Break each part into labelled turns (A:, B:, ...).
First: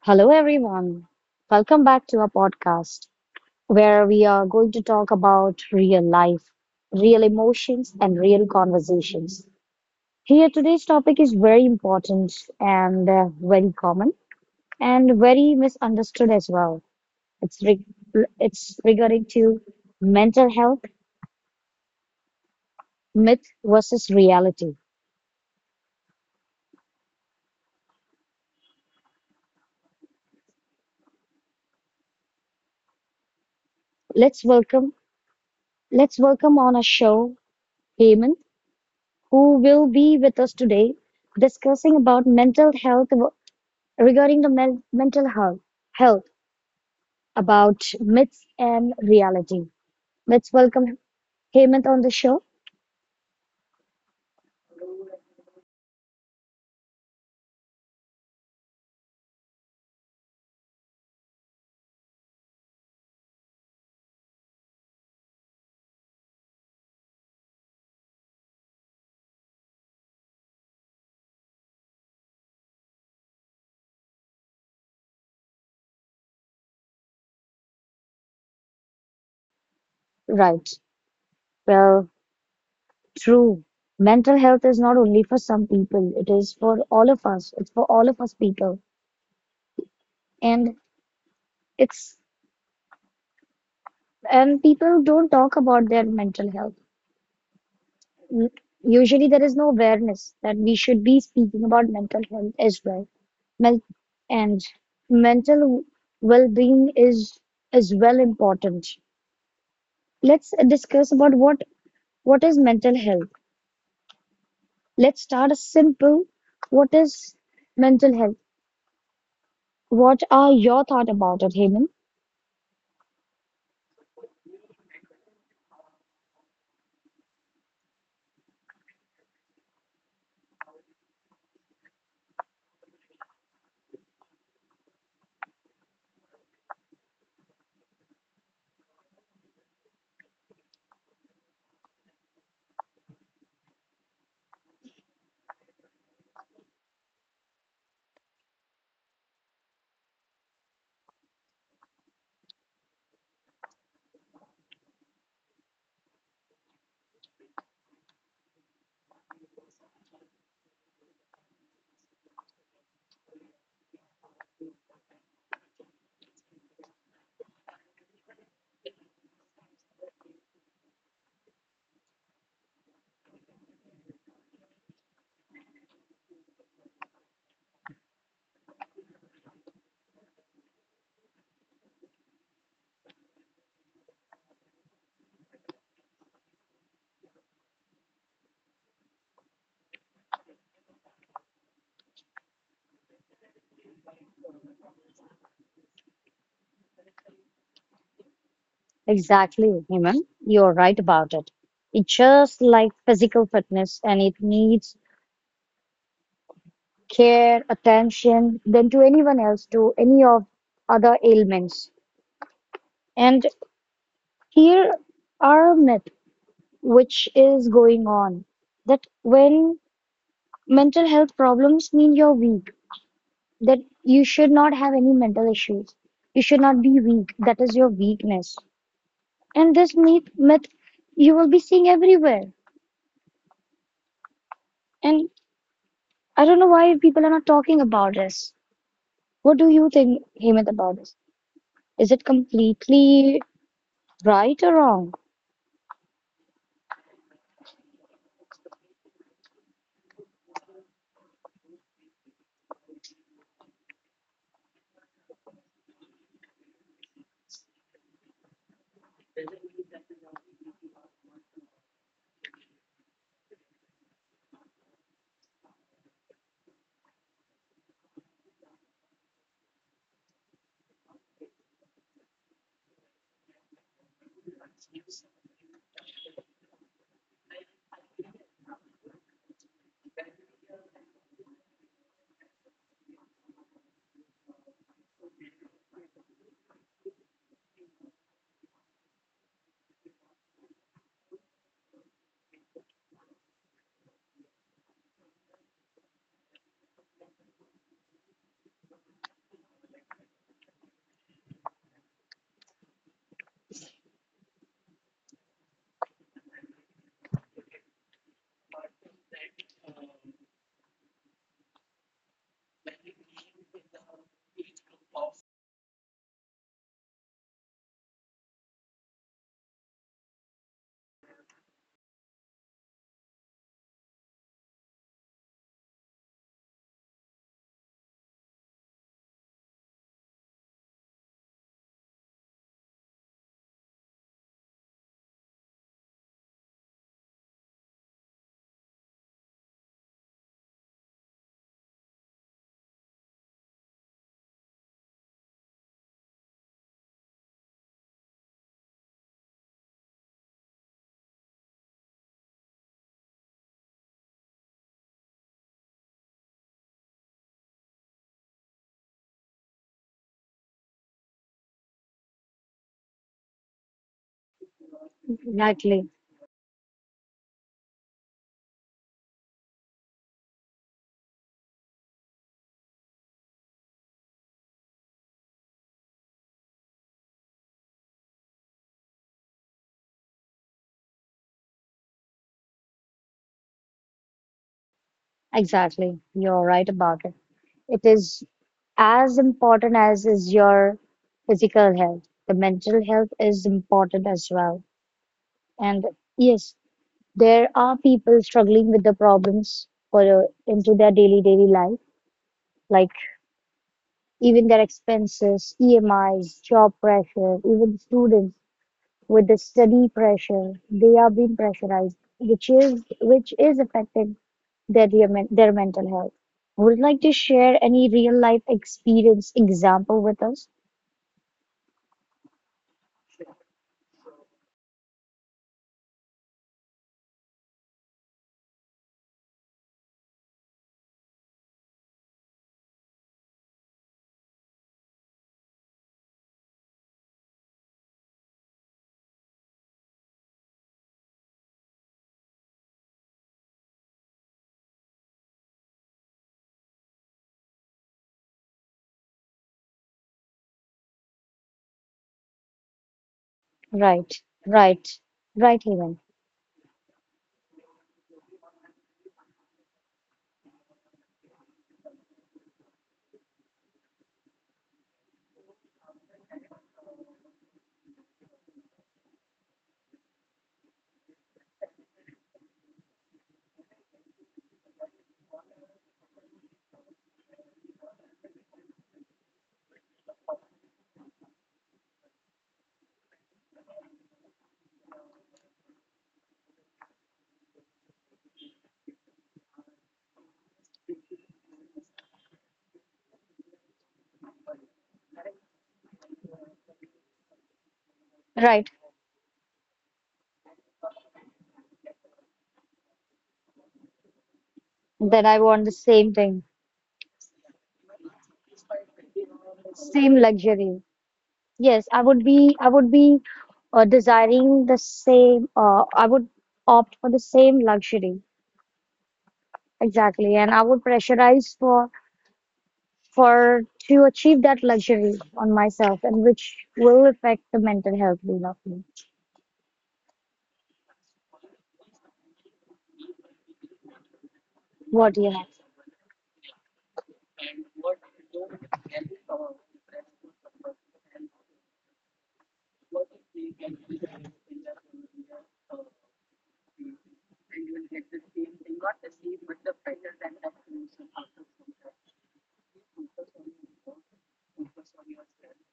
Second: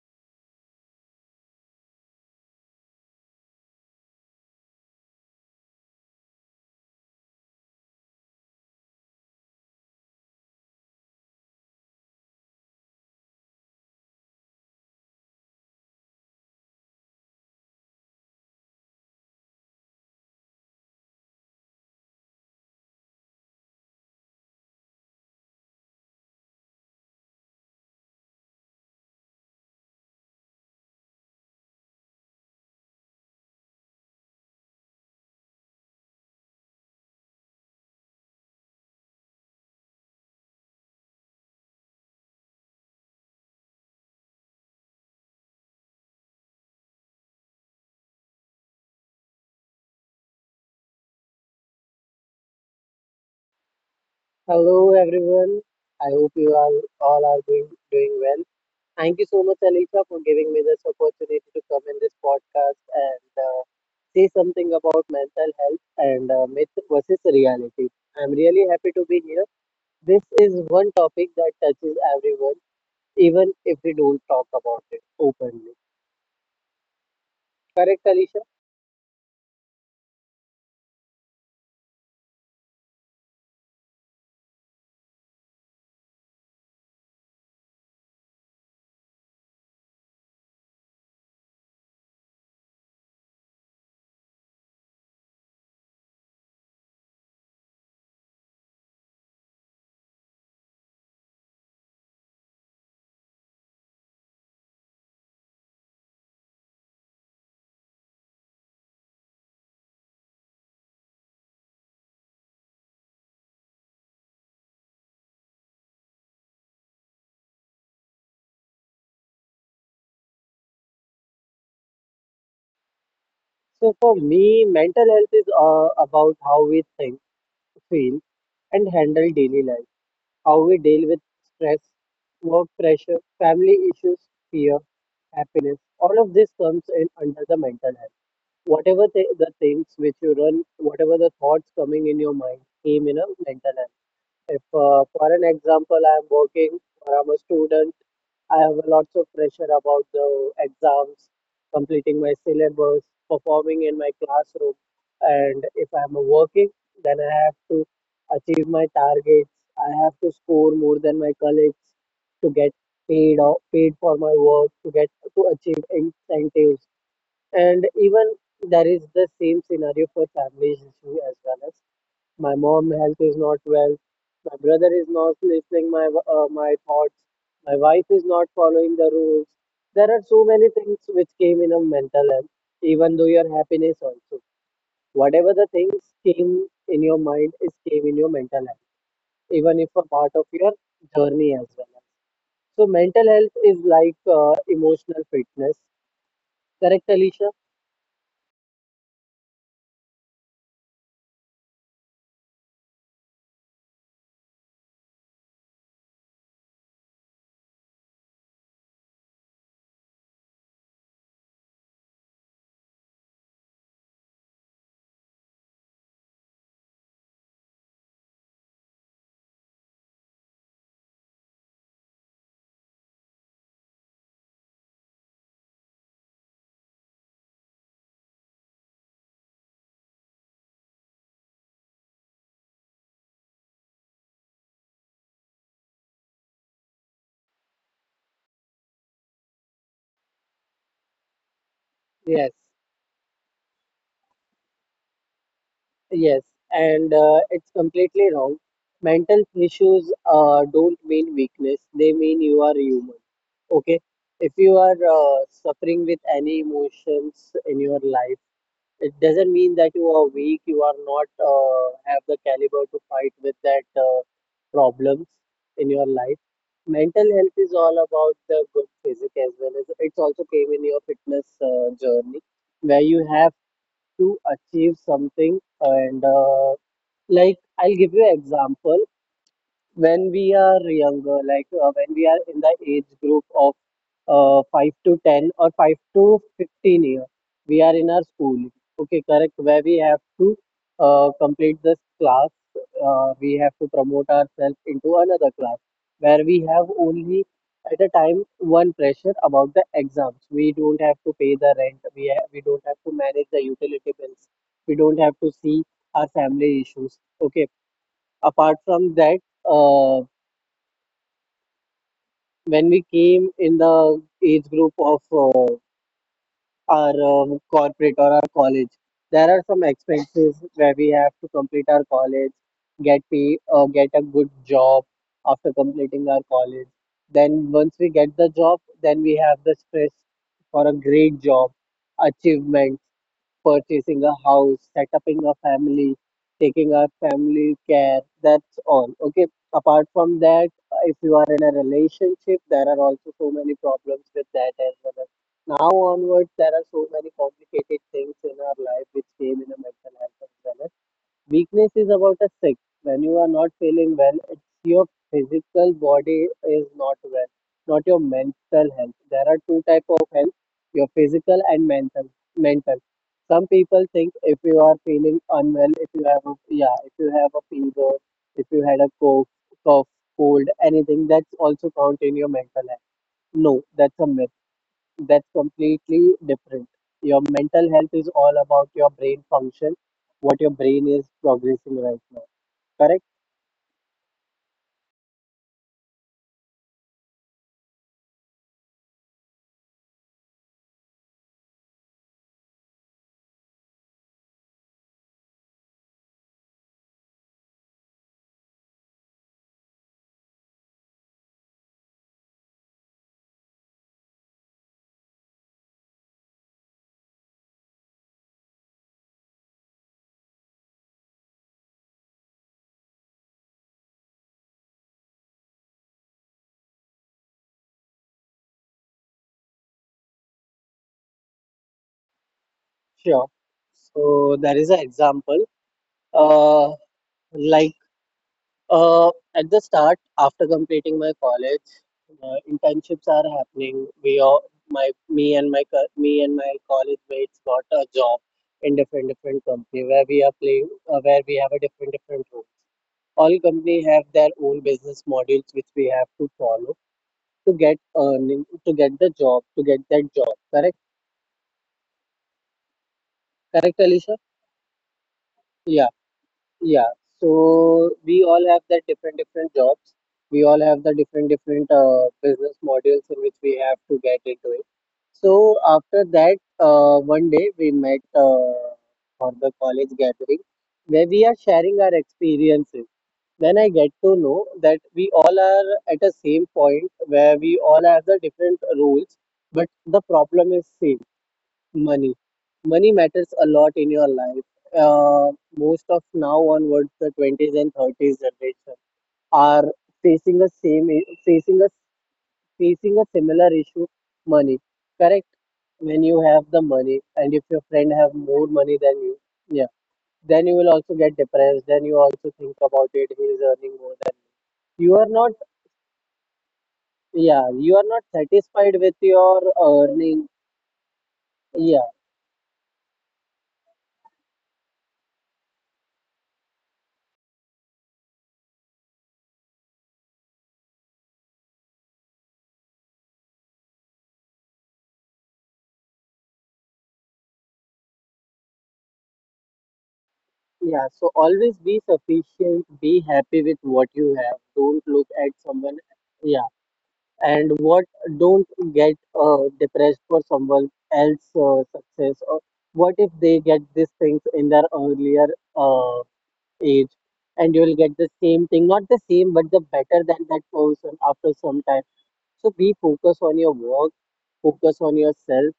A: Hello, everyone. Welcome back to our podcast where we are going to talk about real life, real emotions, and real conversations. Here, today's topic is very important and very common and very misunderstood as well. It's, re- it's regarding to mental health, myth versus reality. Let's welcome, let's welcome on our show, Hemant, who will be with us today discussing about mental health regarding the mental health, about myths and reality. Let's welcome Hemant on the show.
B: Hello everyone. I hope you all are doing well. Thank you so much, Alicia, for giving me this opportunity to come in this podcast and say something about mental health and myth versus reality. I'm really happy to be here. This is one topic that touches everyone, even if we don't talk about it openly. Correct, Alicia?
A: Right. Well, true. Mental health is not only for some people, it is for all of us. It's for all of us people. And it's and people don't talk about their mental health. U- Usually there is no awareness that we should be speaking about mental health as well. Men- and mental well-being is well important. Let's discuss about what is mental health. Let's start simple. What is mental health? What are your thought about it, Hemant?
B: So for me, mental health is about how we think, feel, and handle daily life, how we deal with stress, work pressure, family issues, fear, happiness. All of this comes in under the mental health. Whatever the things which you run, whatever the thoughts coming in your mind came in a mental health. If, for an example, I am working or I'm a student, I have lots of pressure about the exams, completing my syllabus, performing in my classroom, and if I'm working, then I have to achieve my targets. I have to score more than my colleagues to get paid for my work to get to achieve incentives. And even there is the same scenario for families issue as well. My mom health is not well, my brother is not listening my my thoughts, my wife is not following the rules. There are so many things which came in a mental health, even though your happiness also, whatever the things came in your mind is came in your mental health, even if a part of your journey as well. So mental health is like emotional fitness, correct, Alicia?
A: Exactly, Hemant. You're right about it. It's just like physical fitness and it needs care, attention than to anyone else, to any of other ailments. And here are myth which is going on that when mental health problems mean you're weak, that you should not have any mental issues. You should not be weak. That is your weakness. And this myth you will be seeing everywhere. And I don't know why people are not talking about this. What do you think, Hemant, about this? Is it
B: Yes.
A: completely right or wrong?
B: Yes, and it's completely wrong. Mental issues don't mean weakness, they mean you are human. Okay, if you are suffering with any emotions in your life, it doesn't mean that you are weak, you are not have the caliber to fight with that problems in your life. Mental health is all about the good physique as well as it's also came in your fitness journey where you have to achieve something and like, I'll give you an example. When we are younger, like when we are in the age group of 5 to 10 or 5 to 15 years, we are in our school, okay, correct, where we have to complete this class, we have to promote ourselves into another class where we have only at a time one pressure about the exams. We don't have to pay the rent, we, we don't have to manage the utility bills, we don't have to see our family issues. Okay. Apart from that, uh, when we came in the age group of our corporate or our college, there are some expenses where we have to complete our college, get pay, get a good job after completing our college. Then once we get the job, then we have the stress for a great job, achievement, purchasing a house, setting a family, taking our family care. That's all. Okay. Apart from that, if you are in a relationship, there are also so many problems with that as well. Now onwards, there are so many complicated things in our life which came in a mental health as well. Weakness is about a sick. When you are not feeling well, it's your physical body is not well, not your mental health. There are two type of health, your physical and mental. Mental. Some people think if you are feeling unwell,
A: Exactly,
B: if you have a, yeah, if you have a fever, if you had a cough, cold, anything, that's also count in your mental health. No, that's a myth, that's completely different. Your mental health is all about your brain function, what your brain is progressing right now. Correct?
A: exactly. You're right about it. It is as important as is your physical health. The mental health is important as well. And yes, there are people struggling with the problems for into their daily life, like even their expenses, EMIs, job pressure, even students with the study pressure, they are being pressurized, which is affecting their mental health. Would you like to share any real life experience example with us?
B: Sure. So there is an example. Uh, like uh, at the start, after completing my college, internships are happening. We all, my me and my co- me and my college mates got a job in different different company where we are playing where we have a different different role. All company have their own business models which we have to follow to get earning, to get the job, to get that job, correct, correct,
A: Right,
B: Alisha?
A: right, right, Hemant.
B: Yeah. Yeah, so we all have the different different jobs, we all have the different different business models in which we have to get into it. So after that, one day we met for the college gathering where we are sharing our experiences. Then I get to know that we all are at a same point where we all have the different roles, but the problem is same. Money. Money matters a lot in your life. uh, most of now onwards the 20s and 30s generation are facing the facing a facing a similar issue. Money. Correct? When you have the money and if your friend have more
A: Right.
B: money than you, yeah, then you will also get depressed, then you also think about it, he is earning more than you. You are
A: Then I
B: not,
A: want the same thing,
B: yeah, you are not satisfied with your
A: same
B: earning.
A: luxury. Yes,
B: Yeah.
A: I would be desiring the same. I would opt for the same luxury, exactly, and I would pressurize for to achieve that luxury on myself, and which will affect the mental health being of me.
B: Yeah, so always be sufficient, be happy with what you have. Don't
A: What do
B: look
A: you
B: at
A: have?
B: someone, yeah, and what, don't get depressed for someone else success, or what if they get these things in their earlier uh, age, and you will get the same thing, not the same, but the better than that person after some time. So be focused on your work, focus on yourself,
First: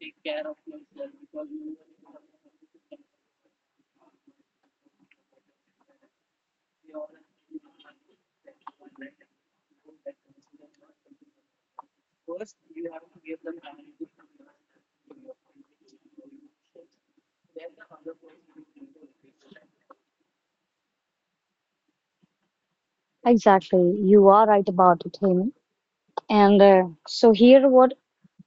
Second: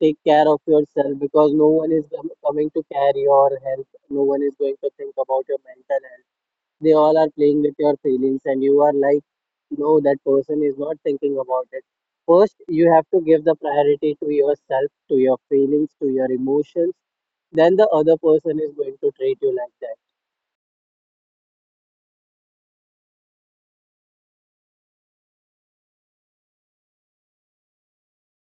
B: take care of yourself because no one is coming to carry your health. No one is going to think about your mental health. They all are playing with your feelings, and you are like, no, that person is not thinking about it. First, you have to give the priority to yourself, to your feelings, to your emotions. Then the other person is going to treat you like that.
A: Exactly. You are right about it, Hemi. And so here what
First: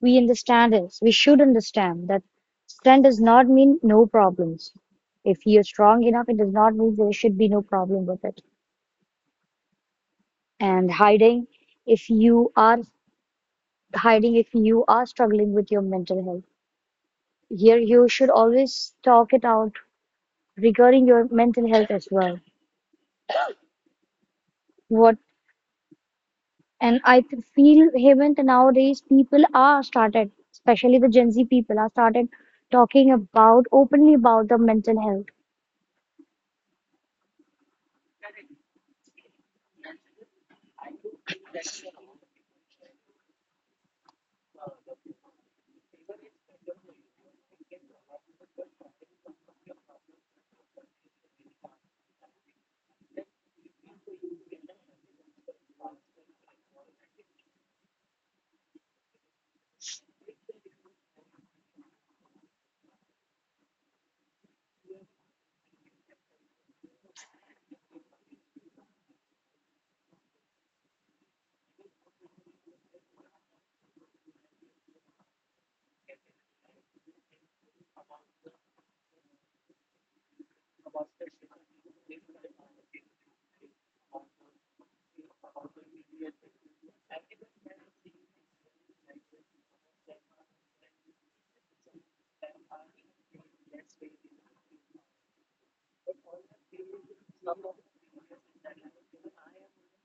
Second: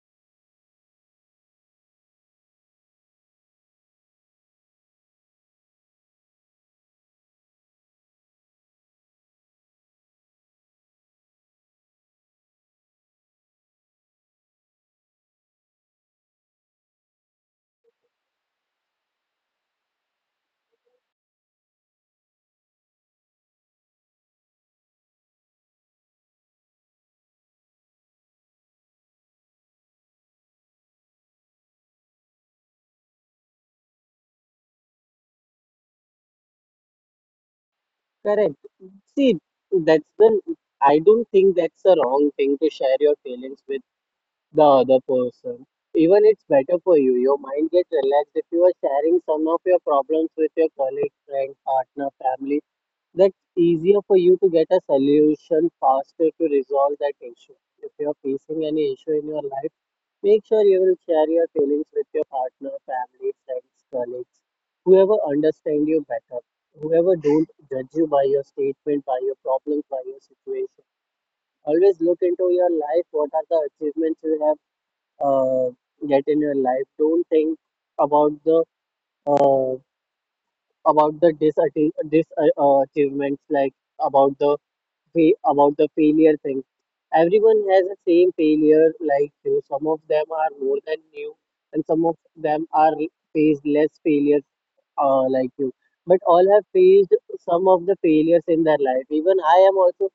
A: we understand is we should understand that strength does not mean no problems. If you're strong enough, it does not mean there should be no problem with it. And if you are hiding, if you are struggling with your mental health, here you should always talk it out regarding your mental health as well. What, and I feel, Hemant, nowadays people are started, especially the Gen Z people are started talking about openly about the mental health.
B: Correct. See, that's the. I don't think that's a wrong thing to share your feelings with the other person. Even it's better for you. Your mind gets relaxed if you are sharing some of your problems with your colleague, friend, partner, family. That's easier for you to get a solution faster to resolve that issue. If you are facing any issue in your life, make sure you will share your feelings with your partner, family, friends, colleagues, whoever understand you better, whoever don't judge you by your statement, by your problems, by your situation. Always look into your life, what are the achievements you have uh, get in your life. Don't think about the uh, about the disatti- dis achievements, like about the about the failure thing. Everyone has the same failure like you. Some of them are more than you, and some of them are face less failure like you, but all have faced some of the failures in their life. Even I am also,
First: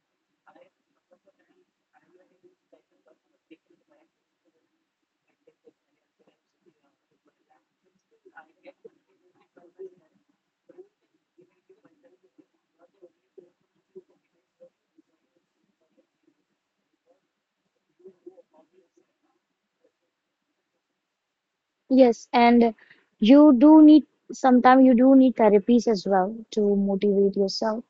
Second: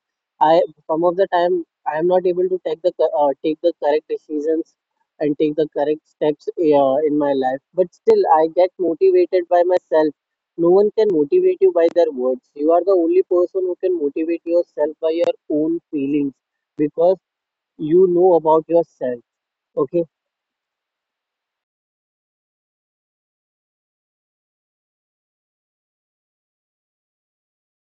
B: I some of the time I am not able to take the take the correct decisions and take the correct steps in my life, but still I get motivated by myself. No one can motivate you by their words. You are the only person who can motivate yourself by your own feelings, because you know about yourself. Okay.
A: Yes, and you do need sometimes you do need therapies as well to motivate yourself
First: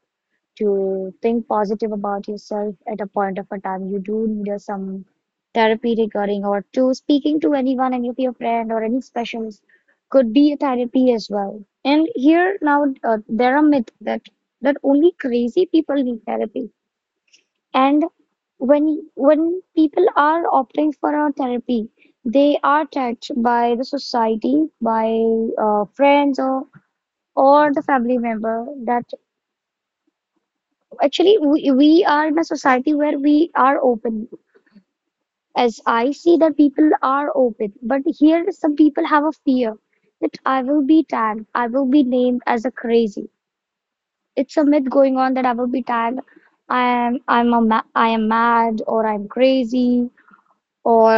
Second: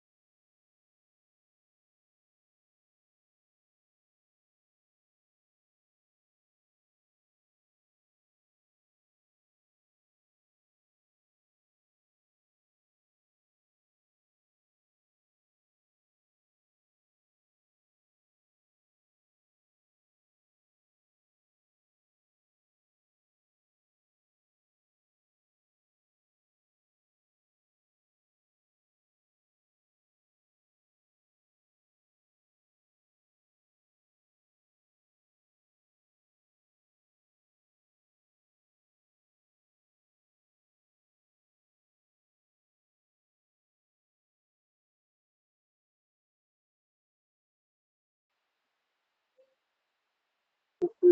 A: to think positive about yourself at a point of a time. You do need some therapy regarding or to speaking to anyone, any of your friend or any specialist could be a therapy as well. And here now there are myth that only crazy people need therapy. And when people are opting for a therapy, they are touched by the society, by friends or the family member that actually, we are in a society where we are open. As I see that people are open, but here some people have a fear that I will be tagged, I will be named as a crazy. It's a myth going on that I will be tagged. I am mad or I'm crazy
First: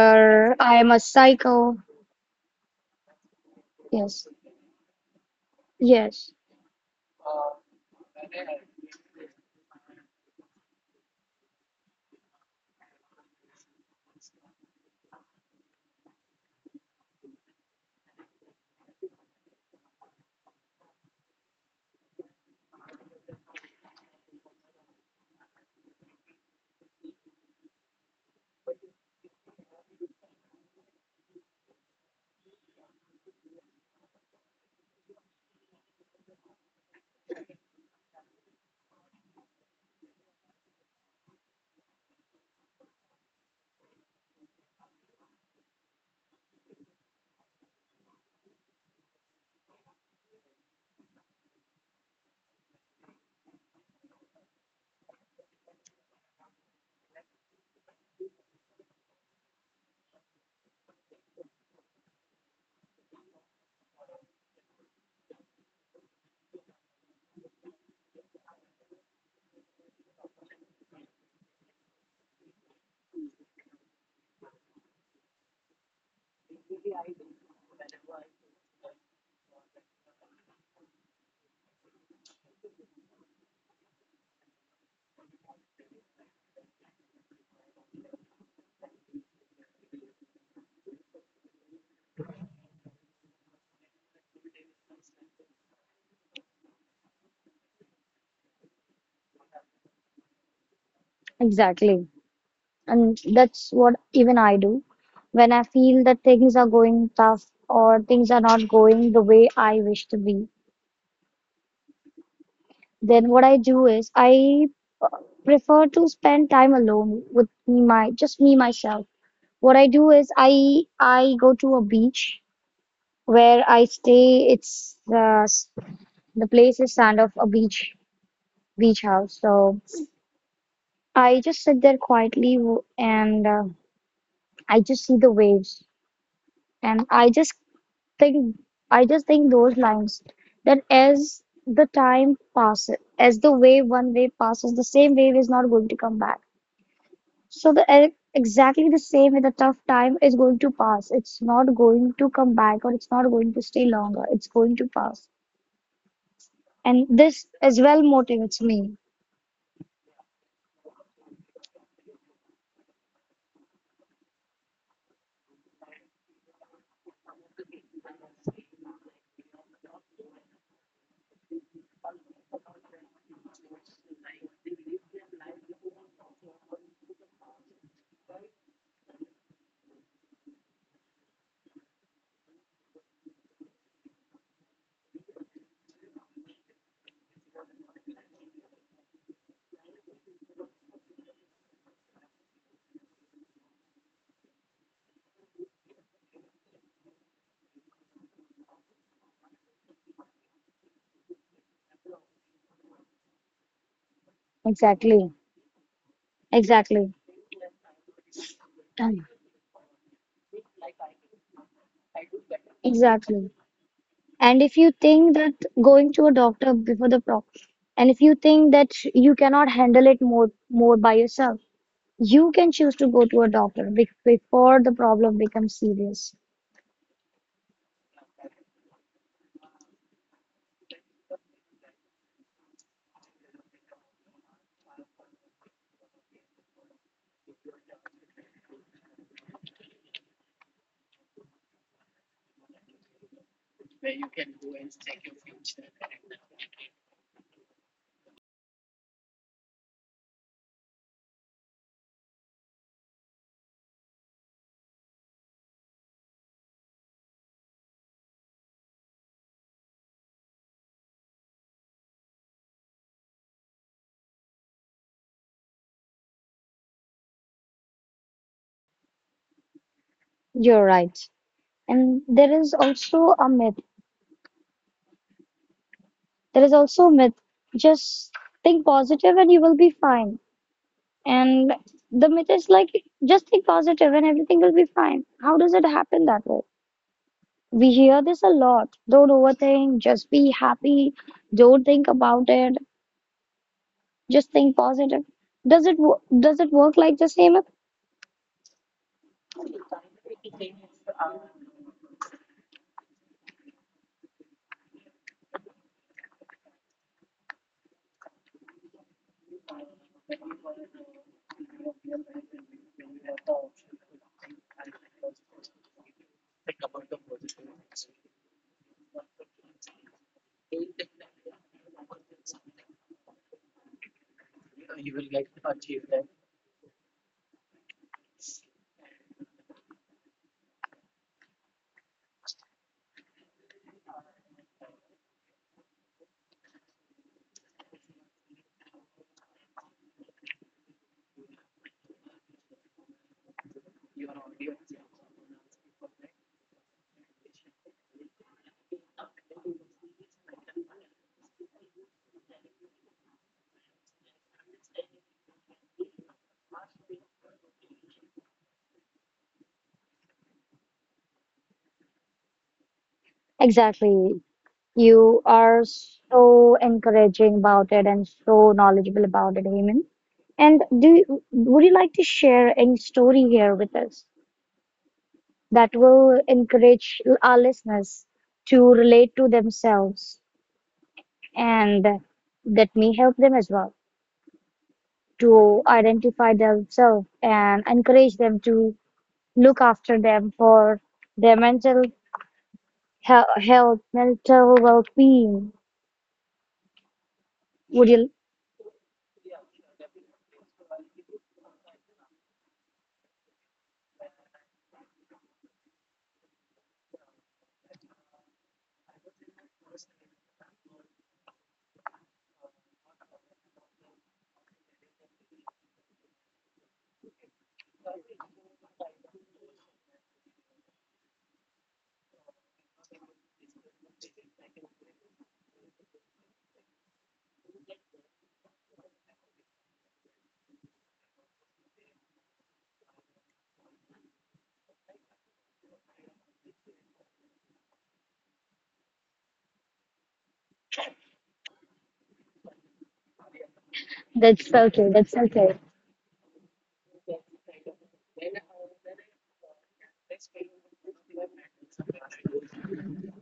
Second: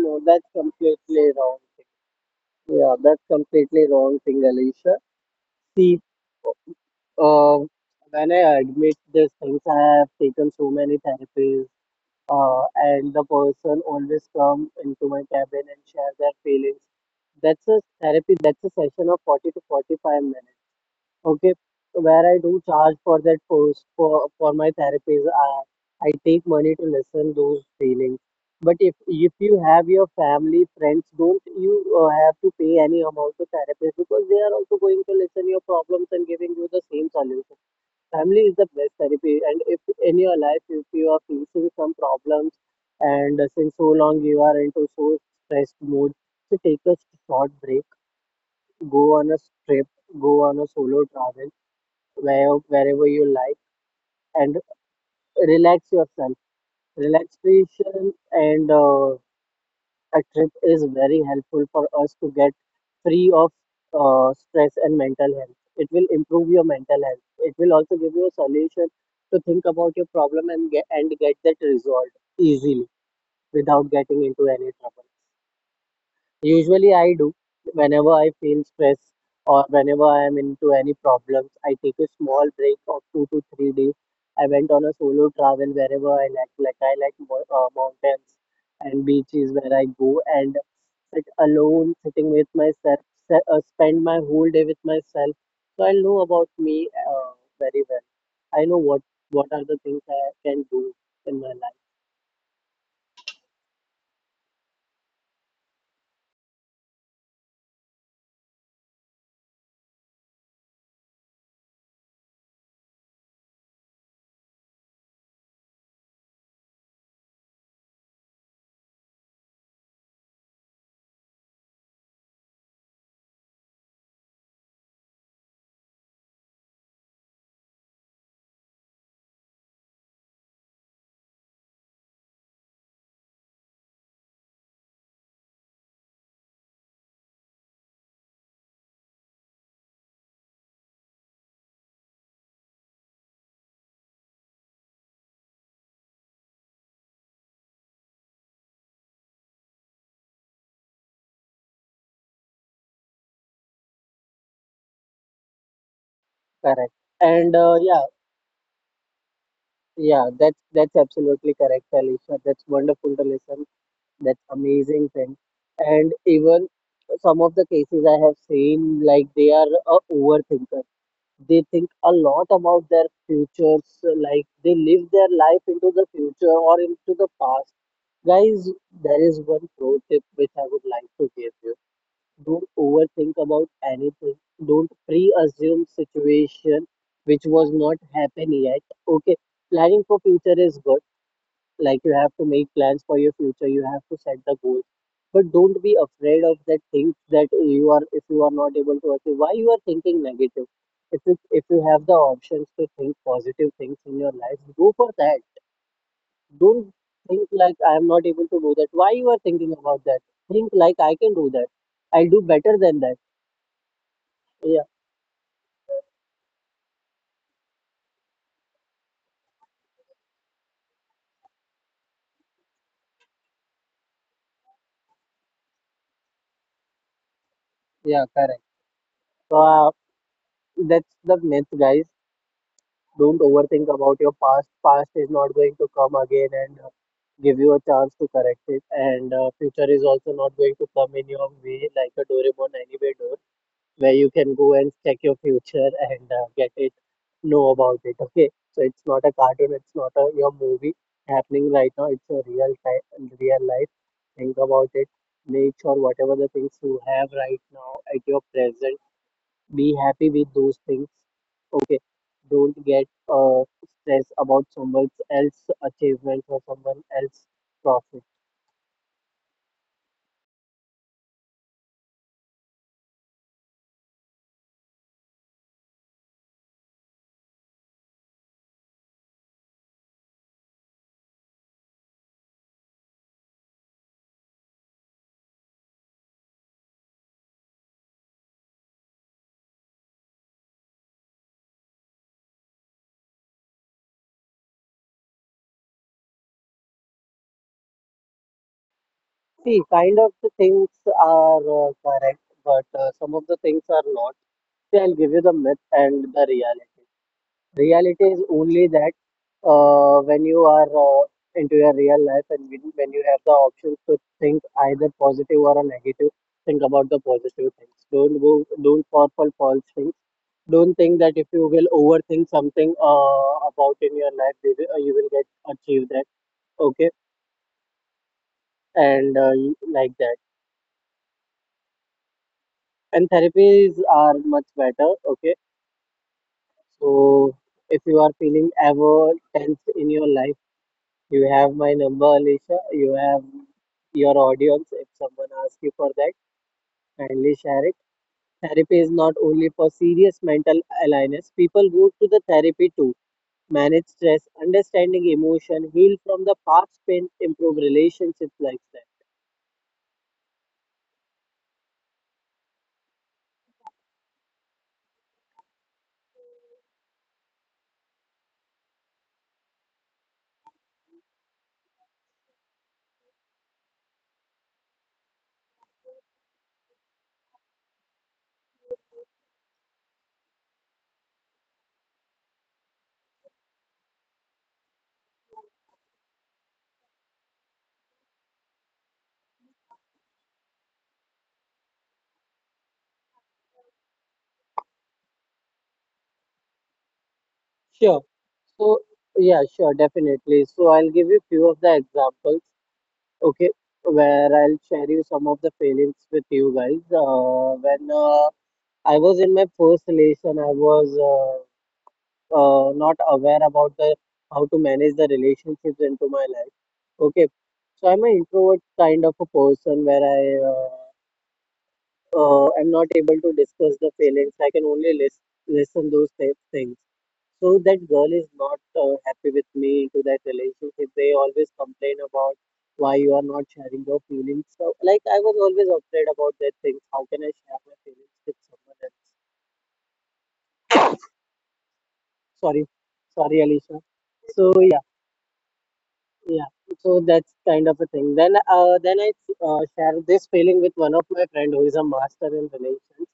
B: No, that's
A: I am a
B: completely wrong
A: psycho.
B: thing. Yeah, that's completely wrong
A: Yes,
B: thing, Alicia. See.
A: yes,
B: Uh, when I admit these things, I have taken so many therapies, and the person always come into my cabin and share their feelings. That's a therapy. That's a session of 40 to 45 minutes. Okay, where I do charge for that post for my therapies. I take money to listen those feelings. But if you have your family, friends, don't you have to pay any amount to therapists, because they are also going to listen your problems and giving you the same solution. Family is the best therapy. And if in your life if you are facing some problems and since so long you are into so stressed mood, so take a short break, go on a trip, go on a solo travel, where, wherever you like, and relax yourself. Relaxation and a trip is very helpful for us to get free of stress and mental health. It will improve your mental health. It will also give you a solution to think about your problem and get that resolved easily without getting into any trouble. Usually, I do. Whenever I feel stress or whenever I am into any problems, I take a small break of 2 to 3 days. I went on a solo travel wherever I like I like mountains and beaches, where I go and sit alone, sitting with myself, spend my whole day with myself. So I know about me very well. I know what are the things I can do in my life.
A: exactly. And that's what even I do. When I feel that things are going tough or things are not going the way I wish to be, then what I do is I uh, prefer to spend time alone with me, my just me myself. What I do is I go to a beach where I stay. The place is sand of a beach house. So I just sit there quietly and I just see the waves and I just think think those lines that as the time passes, as the wave one wave passes, the same wave is not going to come back. So exactly the same with a tough time is going to pass. It's not going to come back or it's not going to stay longer. It's going to pass.
B: Correct.
A: And this
B: And
A: as
B: uh,
A: well
B: yeah,
A: motivates me.
B: Yeah, that's absolutely correct, Alisha. That's wonderful to listen. That's amazing thing. And even some of the cases I have seen, like they are a overthinker. They think a lot about their futures, like they live their life into the future or into the past. Guys, there is one pro tip which I would like to give you. Don't overthink about anything. Don't pre-assume situation which was not happen yet. Okay, planning for future is good, like you have to make plans for your future, you have to set the goal, but don't be afraid of that things that you are, if you are not able to achieve, why you are thinking negative? If you have the options to think positive things in your life, go for
A: Exactly.
B: that. Don't
A: Exactly.
B: think like I am not able to do that. Why
A: Done.
B: you are thinking about that? Think like I can do that. I'll do better than that.
A: Exactly. And if you
B: Yeah,
A: think that going to a doctor before the pro, and if you think that you cannot handle it more by yourself, you can choose to go to a doctor be before the problem becomes serious.
B: yeah, correct. So that's the myth, guys. Don't overthink about your past. Past is not going to come again and give you a chance to correct it. And future is also not going to come in your way like a Doraemon anyway door, where you can go and check your future and get it, know about it. Okay, so it's not a cartoon. It's not a your movie happening right now. It's a real time, real life. Think about it. Make sure whatever the things you have right now at your present, be happy with those things. Okay. Don't get stressed about someone else's achievement or someone else's profit.
A: You're right. And there is also a myth. There is also a myth. Just think positive and you will be fine. And the myth is like, just think positive and everything will be fine. How does it happen that way? We hear this a lot. Don't overthink. Just be happy. Don't think about it. Just think positive. Does it work like the same?
B: See, kind of the things are correct, but some of the things are not. See, I'll give you the myth and the reality. Reality is only that, when you are into your real life, and when you have the options to think either positive or a negative, think about the positive things. Don't go, don't fall for false things. Don't think that if you will overthink something about in your life they will, you will get achieve that. Okay. And you- like that. And therapies are much better. Okay. So if you are feeling ever tense in your life, you have my number, Alicia. You have your audience. If someone asks you for that, kindly share it. Therapy is not only for serious mental illness people. Go to the therapy too. Manage stress, understanding emotion, heal from the past pain, improve relationships, like that.
A: Exactly. You are so encouraging about it and so knowledgeable about it, Hemant. And would you like to share any story here with us that will encourage our listeners to relate to themselves and that may help them as well to identify themselves and encourage them to look after them for their health, mental well-being? Would
B: Sure.
A: you?
B: So yeah, sure, definitely. So I'll give you few of the examples, okay, where I'll share you some of the feelings with you guys. When I was in my first relation, I was not aware about the how to manage the relationships into my life. Okay, so I'm an introvert kind of a person where I uh, I'm not able to discuss the feelings. I can only listen those things. So that girl is not happy with me into that relationship. They always complain about why you are not sharing your feelings. So like I was always afraid about that thing. How can I share my feelings with someone else? Sorry, sorry, Alicia.
A: That's
B: So yeah,
A: okay. That's okay.
B: yeah. So that's kind of a thing. Then I share this feeling with one of my friend who is a master in relations.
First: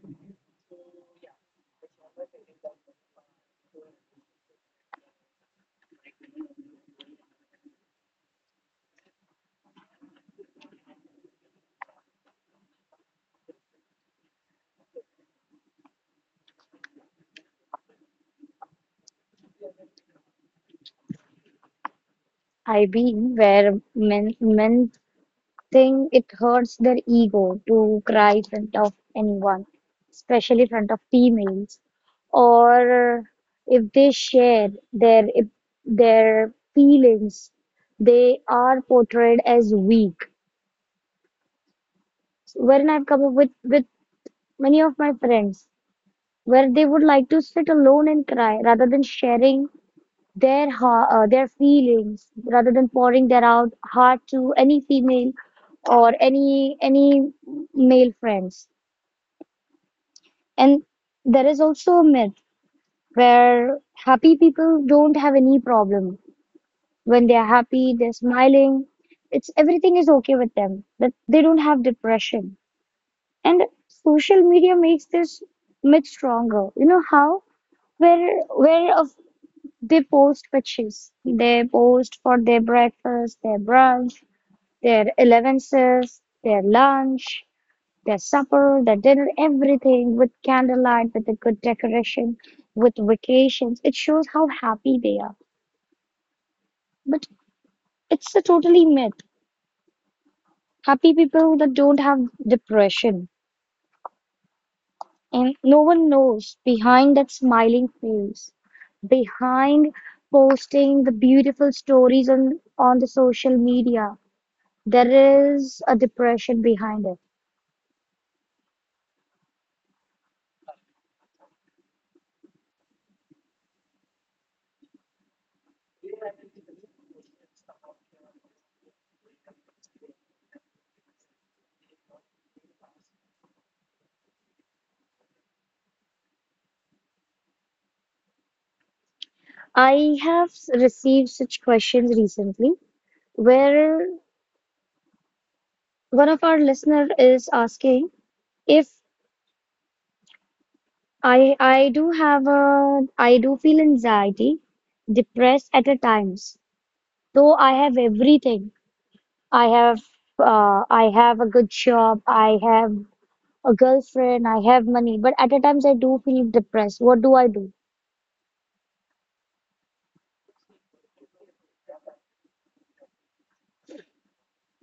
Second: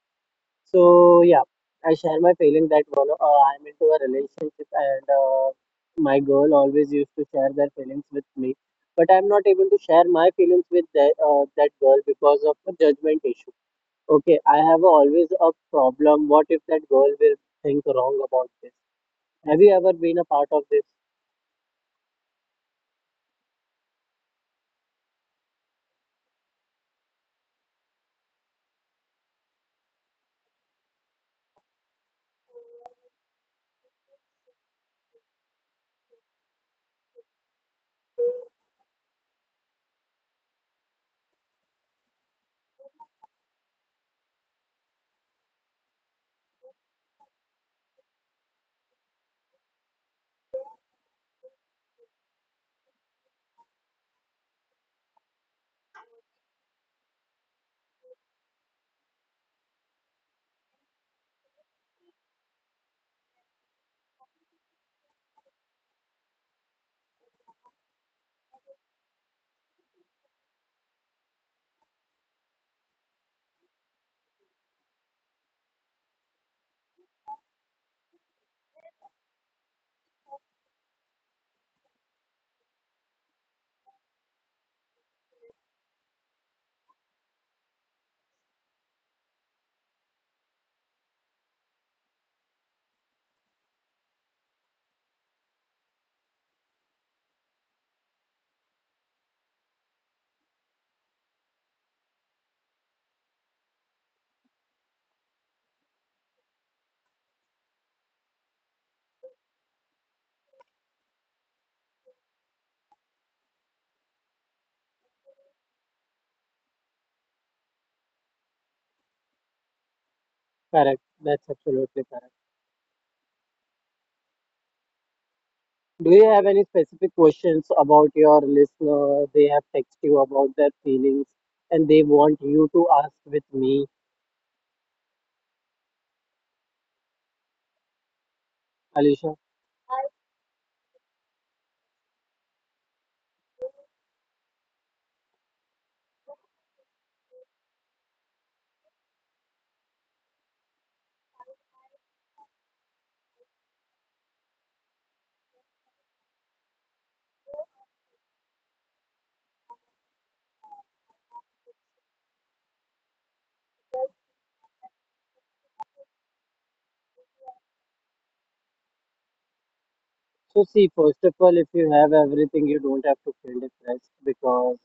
B: So yeah, I share my feeling that one, I'm into a relationship and my girl always used to share their feelings with me, but I'm not able to share my feelings with that that girl because of a judgment issue. Okay, I have always a problem. What if that girl will think wrong about this? Have you ever been a part of this?
A: I've been where men think it hurts their ego to cry in front of anyone, especially in front of females, or if they share their if their feelings, they are portrayed as weak. Wherein I've come up with many of my friends where they would like to sit alone and cry rather than sharing their feelings rather than pouring their out heart to any female or any male friends. And there is also a myth where happy people don't have any problem. When they are happy, they're smiling. It's everything is okay with them, that they don't have depression. And social media makes this myth stronger, you know how, where where of they post pictures, they post for their breakfast, their brunch, their elevences, their lunch, their supper, their dinner, everything with candlelight, with a good decoration, with vacations. It shows how happy they are. But it's a totally myth. Happy people that don't have depression. And no one knows behind that smiling face, behind posting the beautiful stories on the social media, there is a depression behind it.
B: Correct. That's absolutely correct. Do you have any specific questions about your listener? They have texted you about their feelings and they want you to ask with me, Alisha.
A: I have received such questions recently where one of our listener is asking, if I I do have a I do feel anxiety, depressed at a times. Though I have everything. I have I have a good job, I have a girlfriend, I have money, but at a times I do feel depressed. What do I do?
B: So see, first of all, if you have everything, you don't have to feel depressed, because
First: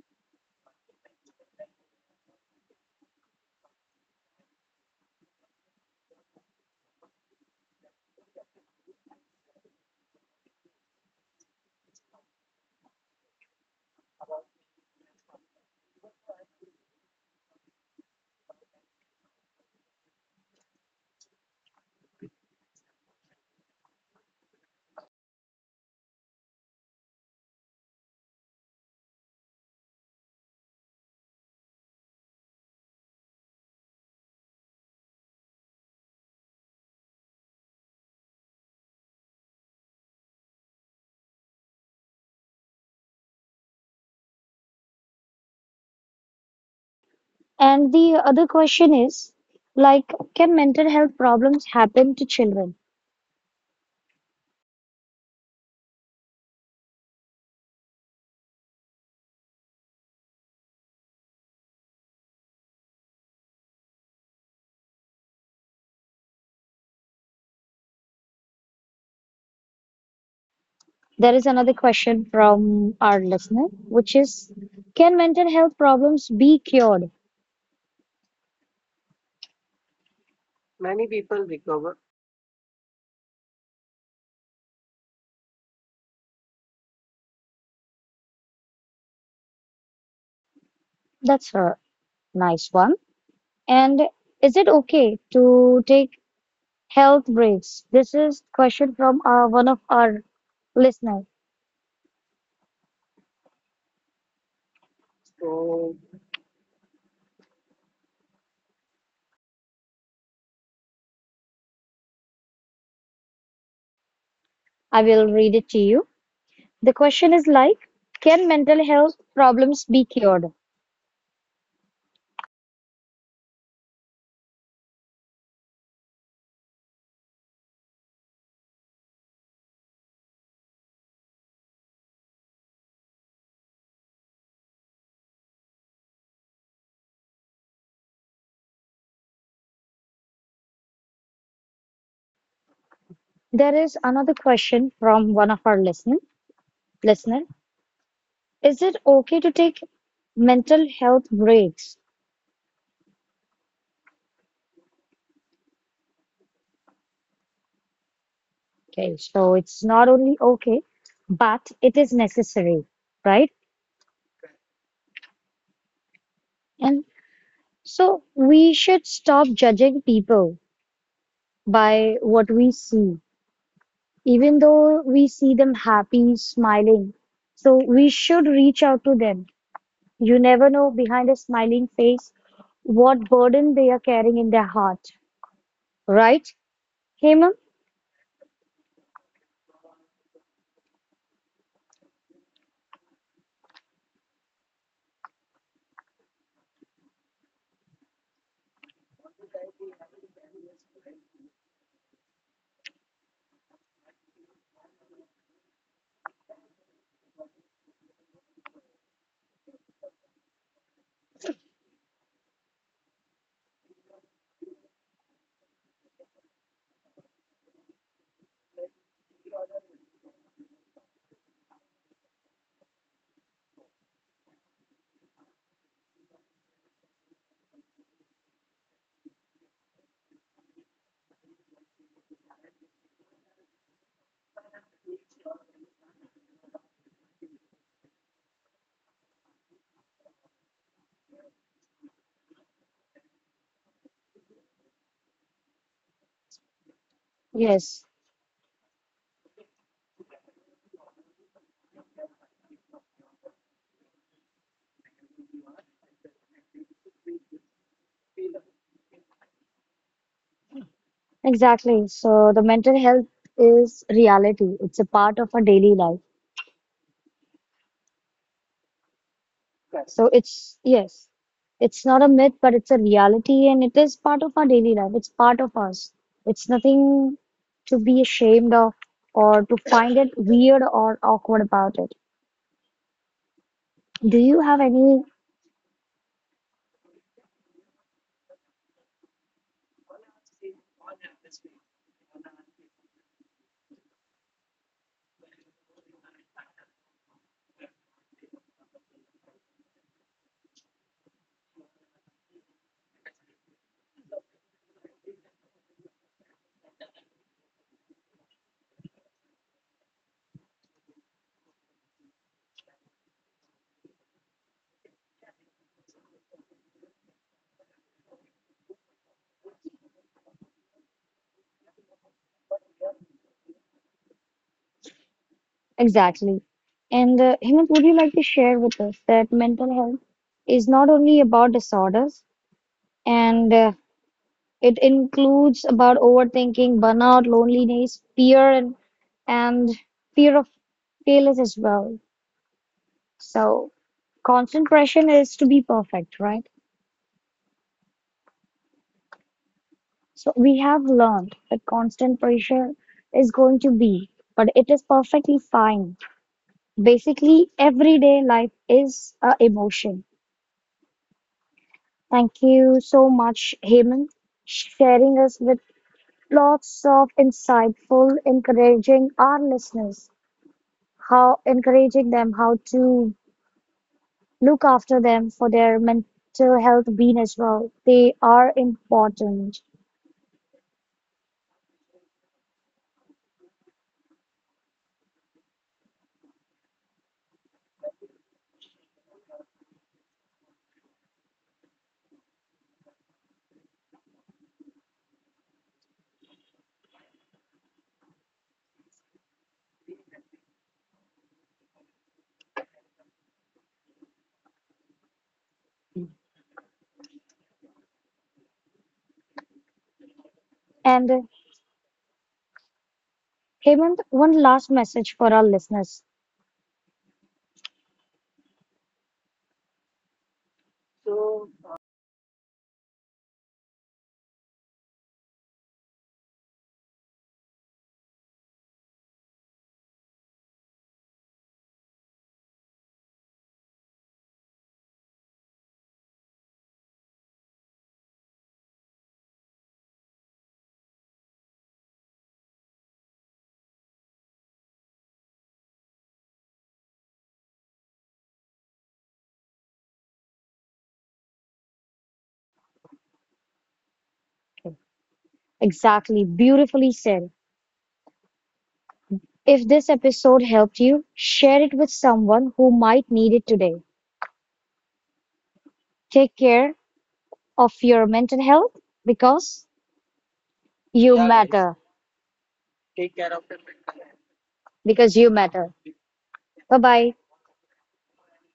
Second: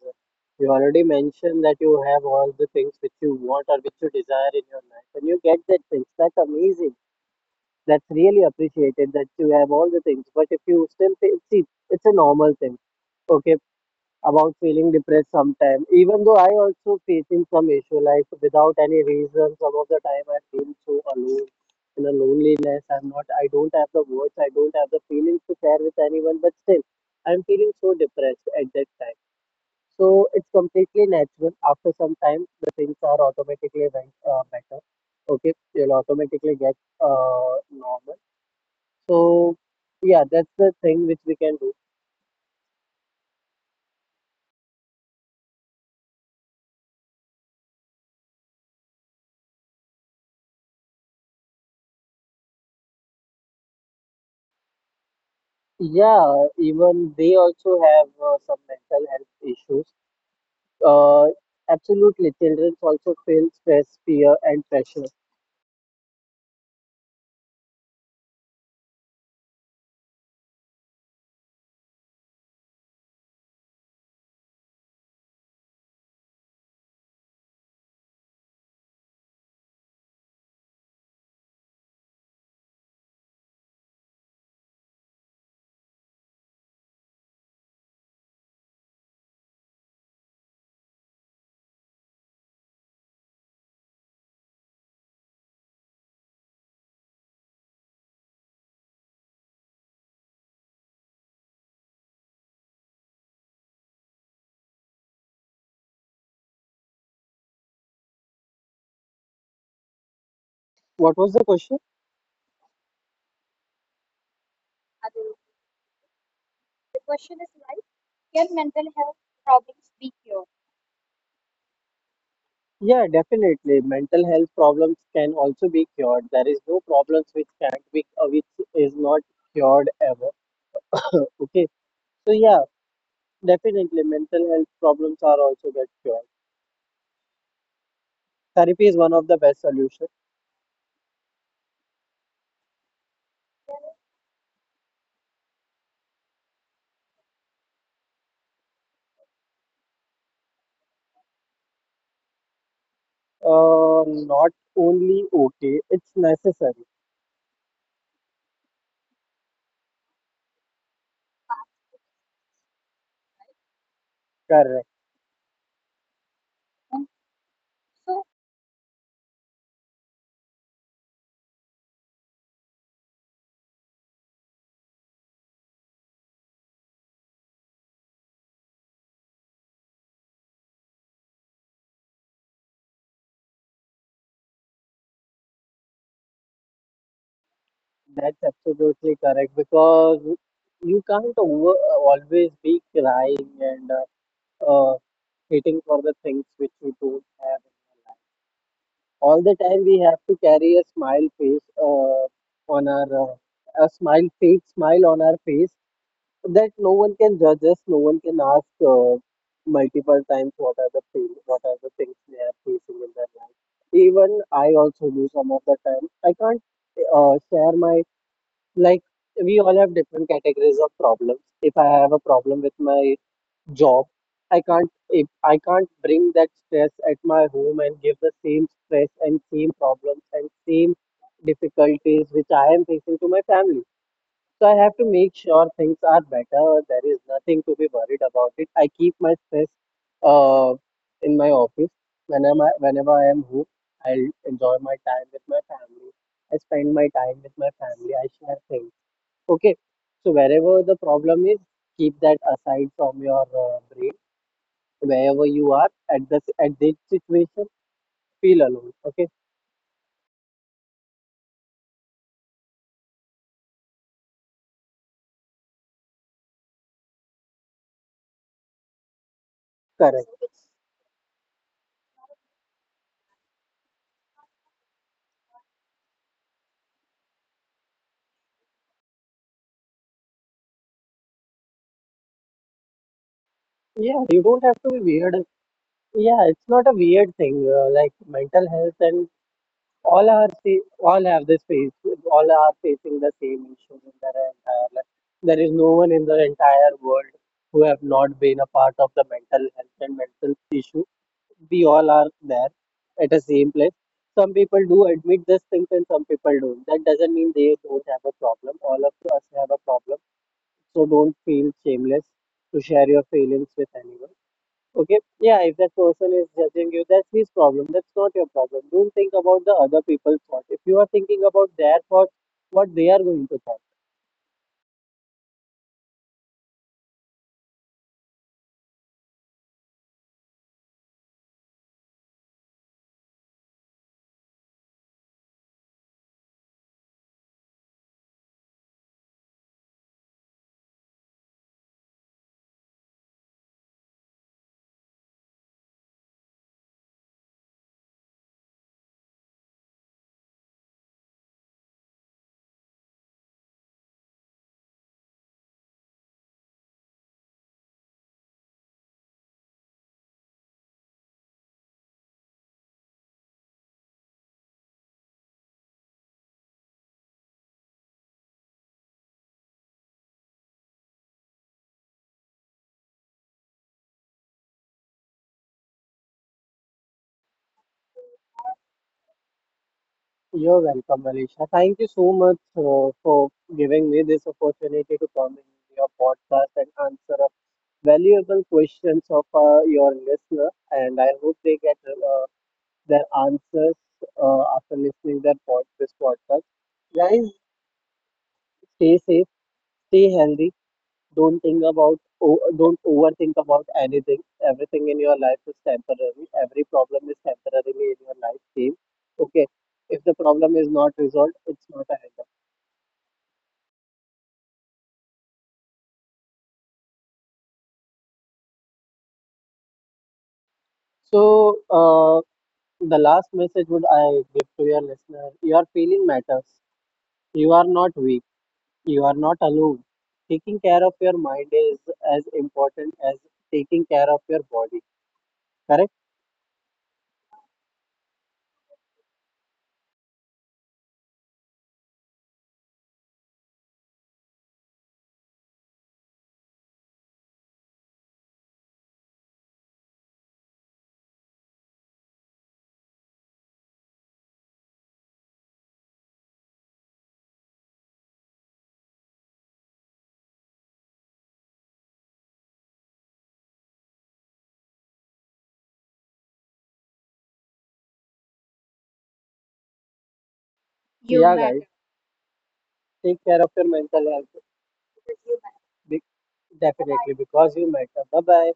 B: you already mentioned that you have all the things which you want or which you desire in your life, and you get that things. That's amazing. That's really appreciated that you have all the things. But if you still feel, see, it's a normal thing. Okay, about feeling depressed sometimes. Even though I also facing some issue like without any reason, some of the time I feel so alone in a loneliness. I don't have the words, I don't have the feelings to share with anyone, but still I'm feeling so depressed at that time. So it's completely natural. After some time the things are automatically went, better. Okay, you'll automatically get normal. So yeah, that's the thing which we can do.
A: And the other question is like, can mental health problems happen to children?
B: Yeah, even they also have some mental health issues. Uh, absolutely, children also feel stress, fear, and pressure.
A: There is another question from our listener, which is, can mental health problems be cured? That's a nice one. And is it okay to take health breaks? This is question from one of our listeners.
B: What was the question?
A: I will read it to you. The question is like, can mental health problems be cured?
B: Yeah, definitely. Mental health problems can also be cured. There is no problems which can't be, which is not cured ever. Okay, so yeah, definitely, mental health problems are also get cured. Therapy is one of the best solutions.
A: There is another question from one of our listener. Is it okay to take mental health breaks?
B: Not only okay, it's necessary.
A: Okay, so it's not only okay, but it is necessary, right?
B: Correct.
A: And so we should stop judging people by what we see, even though we see them happy, smiling. So we should reach out to them. You never know behind a smiling face what burden they are carrying in their heart, right, Hemant?
B: That's absolutely correct, because you can't over, always be crying and uh, uh, hitting for the things which you don't have. All the time we have to carry a smile face on our a smile fake smile on our face, that no one can judge us. No one can ask multiple times what are the pain, what are the things they are facing in their life. Even I also do some of the time. I can't share my, like, we all have different categories of problems. If I have a problem with my job, I can't if I can't bring that stress at my home and give the same stress and same problems and same difficulties which I am facing to my family, so I have to make sure things are better. There is nothing to be worried about it. I keep my stress uh, in my office. Whenever I am home, I'll enjoy my time with my family. I spend my time with my
A: Yes,
B: family, I share things. Okay, so wherever the problem is, keep that aside from your brain. Wherever you are at this situation, feel alone. Okay,
A: exactly. So the mental health is reality. It's a part of our daily life.
B: correct.
A: So it's, yes, it's not a myth, but it's a reality and it is part of our daily life. It's part of us. It's nothing to be ashamed of or to find it weird or awkward about it.
B: Yeah, you
A: Do
B: don't
A: you
B: have
A: have
B: to be
A: any
B: weird. Yeah, it's not a weird thing. Like mental health and all are all have this face. All are facing the same issues in their entire life. There is no one in the entire world who have not been a part of the mental health and mental issues. We all are there at the same place. Some people do admit these things and some people don't. That doesn't mean they don't have a problem. All of us have a problem. So don't feel shameless to share your feelings with anyone. Okay? Yeah, if that person is judging you, that's his problem. That's not your problem. Don't think about the other people's thoughts. If you are thinking about their thoughts, what they are going to thought.
A: exactly? And Hemant, would you like to share with us that mental health is not only about disorders and it includes about overthinking, burnout, loneliness, fear, and and fear of failure as well. So, constant pressure is to be perfect, right? So we have learned that constant pressure is going to be, but it is perfectly fine. Basically, everyday life is a emotion. Thank you so much, Hemant, sharing us with lots of insightful, encouraging our listeners, how encouraging them how to look after them for their mental health being as well. They are important.
B: You're welcome, Alicia. Thank you so much for giving me this opportunity to come in your podcast and answer valuable questions of your listener, and I hope they get their answers after listening their this podcast. Guys, stay safe, stay healthy. Don't think about, don't overthink about anything. Everything in your life is temporary. Every problem is temporarily in your life, Team. Okay, if the problem is not
A: And,
B: resolved, it's not a hang up.
A: Hemant, one last message for our listeners.
B: So, the last message would I give to your listener: your feeling matters. You are not weak. You are not alone. Taking care of your mind is as important as taking care of your body. Correct?
A: Exactly, beautifully said. If this episode helped you, share it with someone who might need it today. Take care of your mental health because you
B: Yeah, guys. Matter.
A: matter.
B: Take care of your mental health.
A: Because you matter.
B: Be-
A: Bye
B: Definitely,
A: bye.
B: because you matter. Bye bye.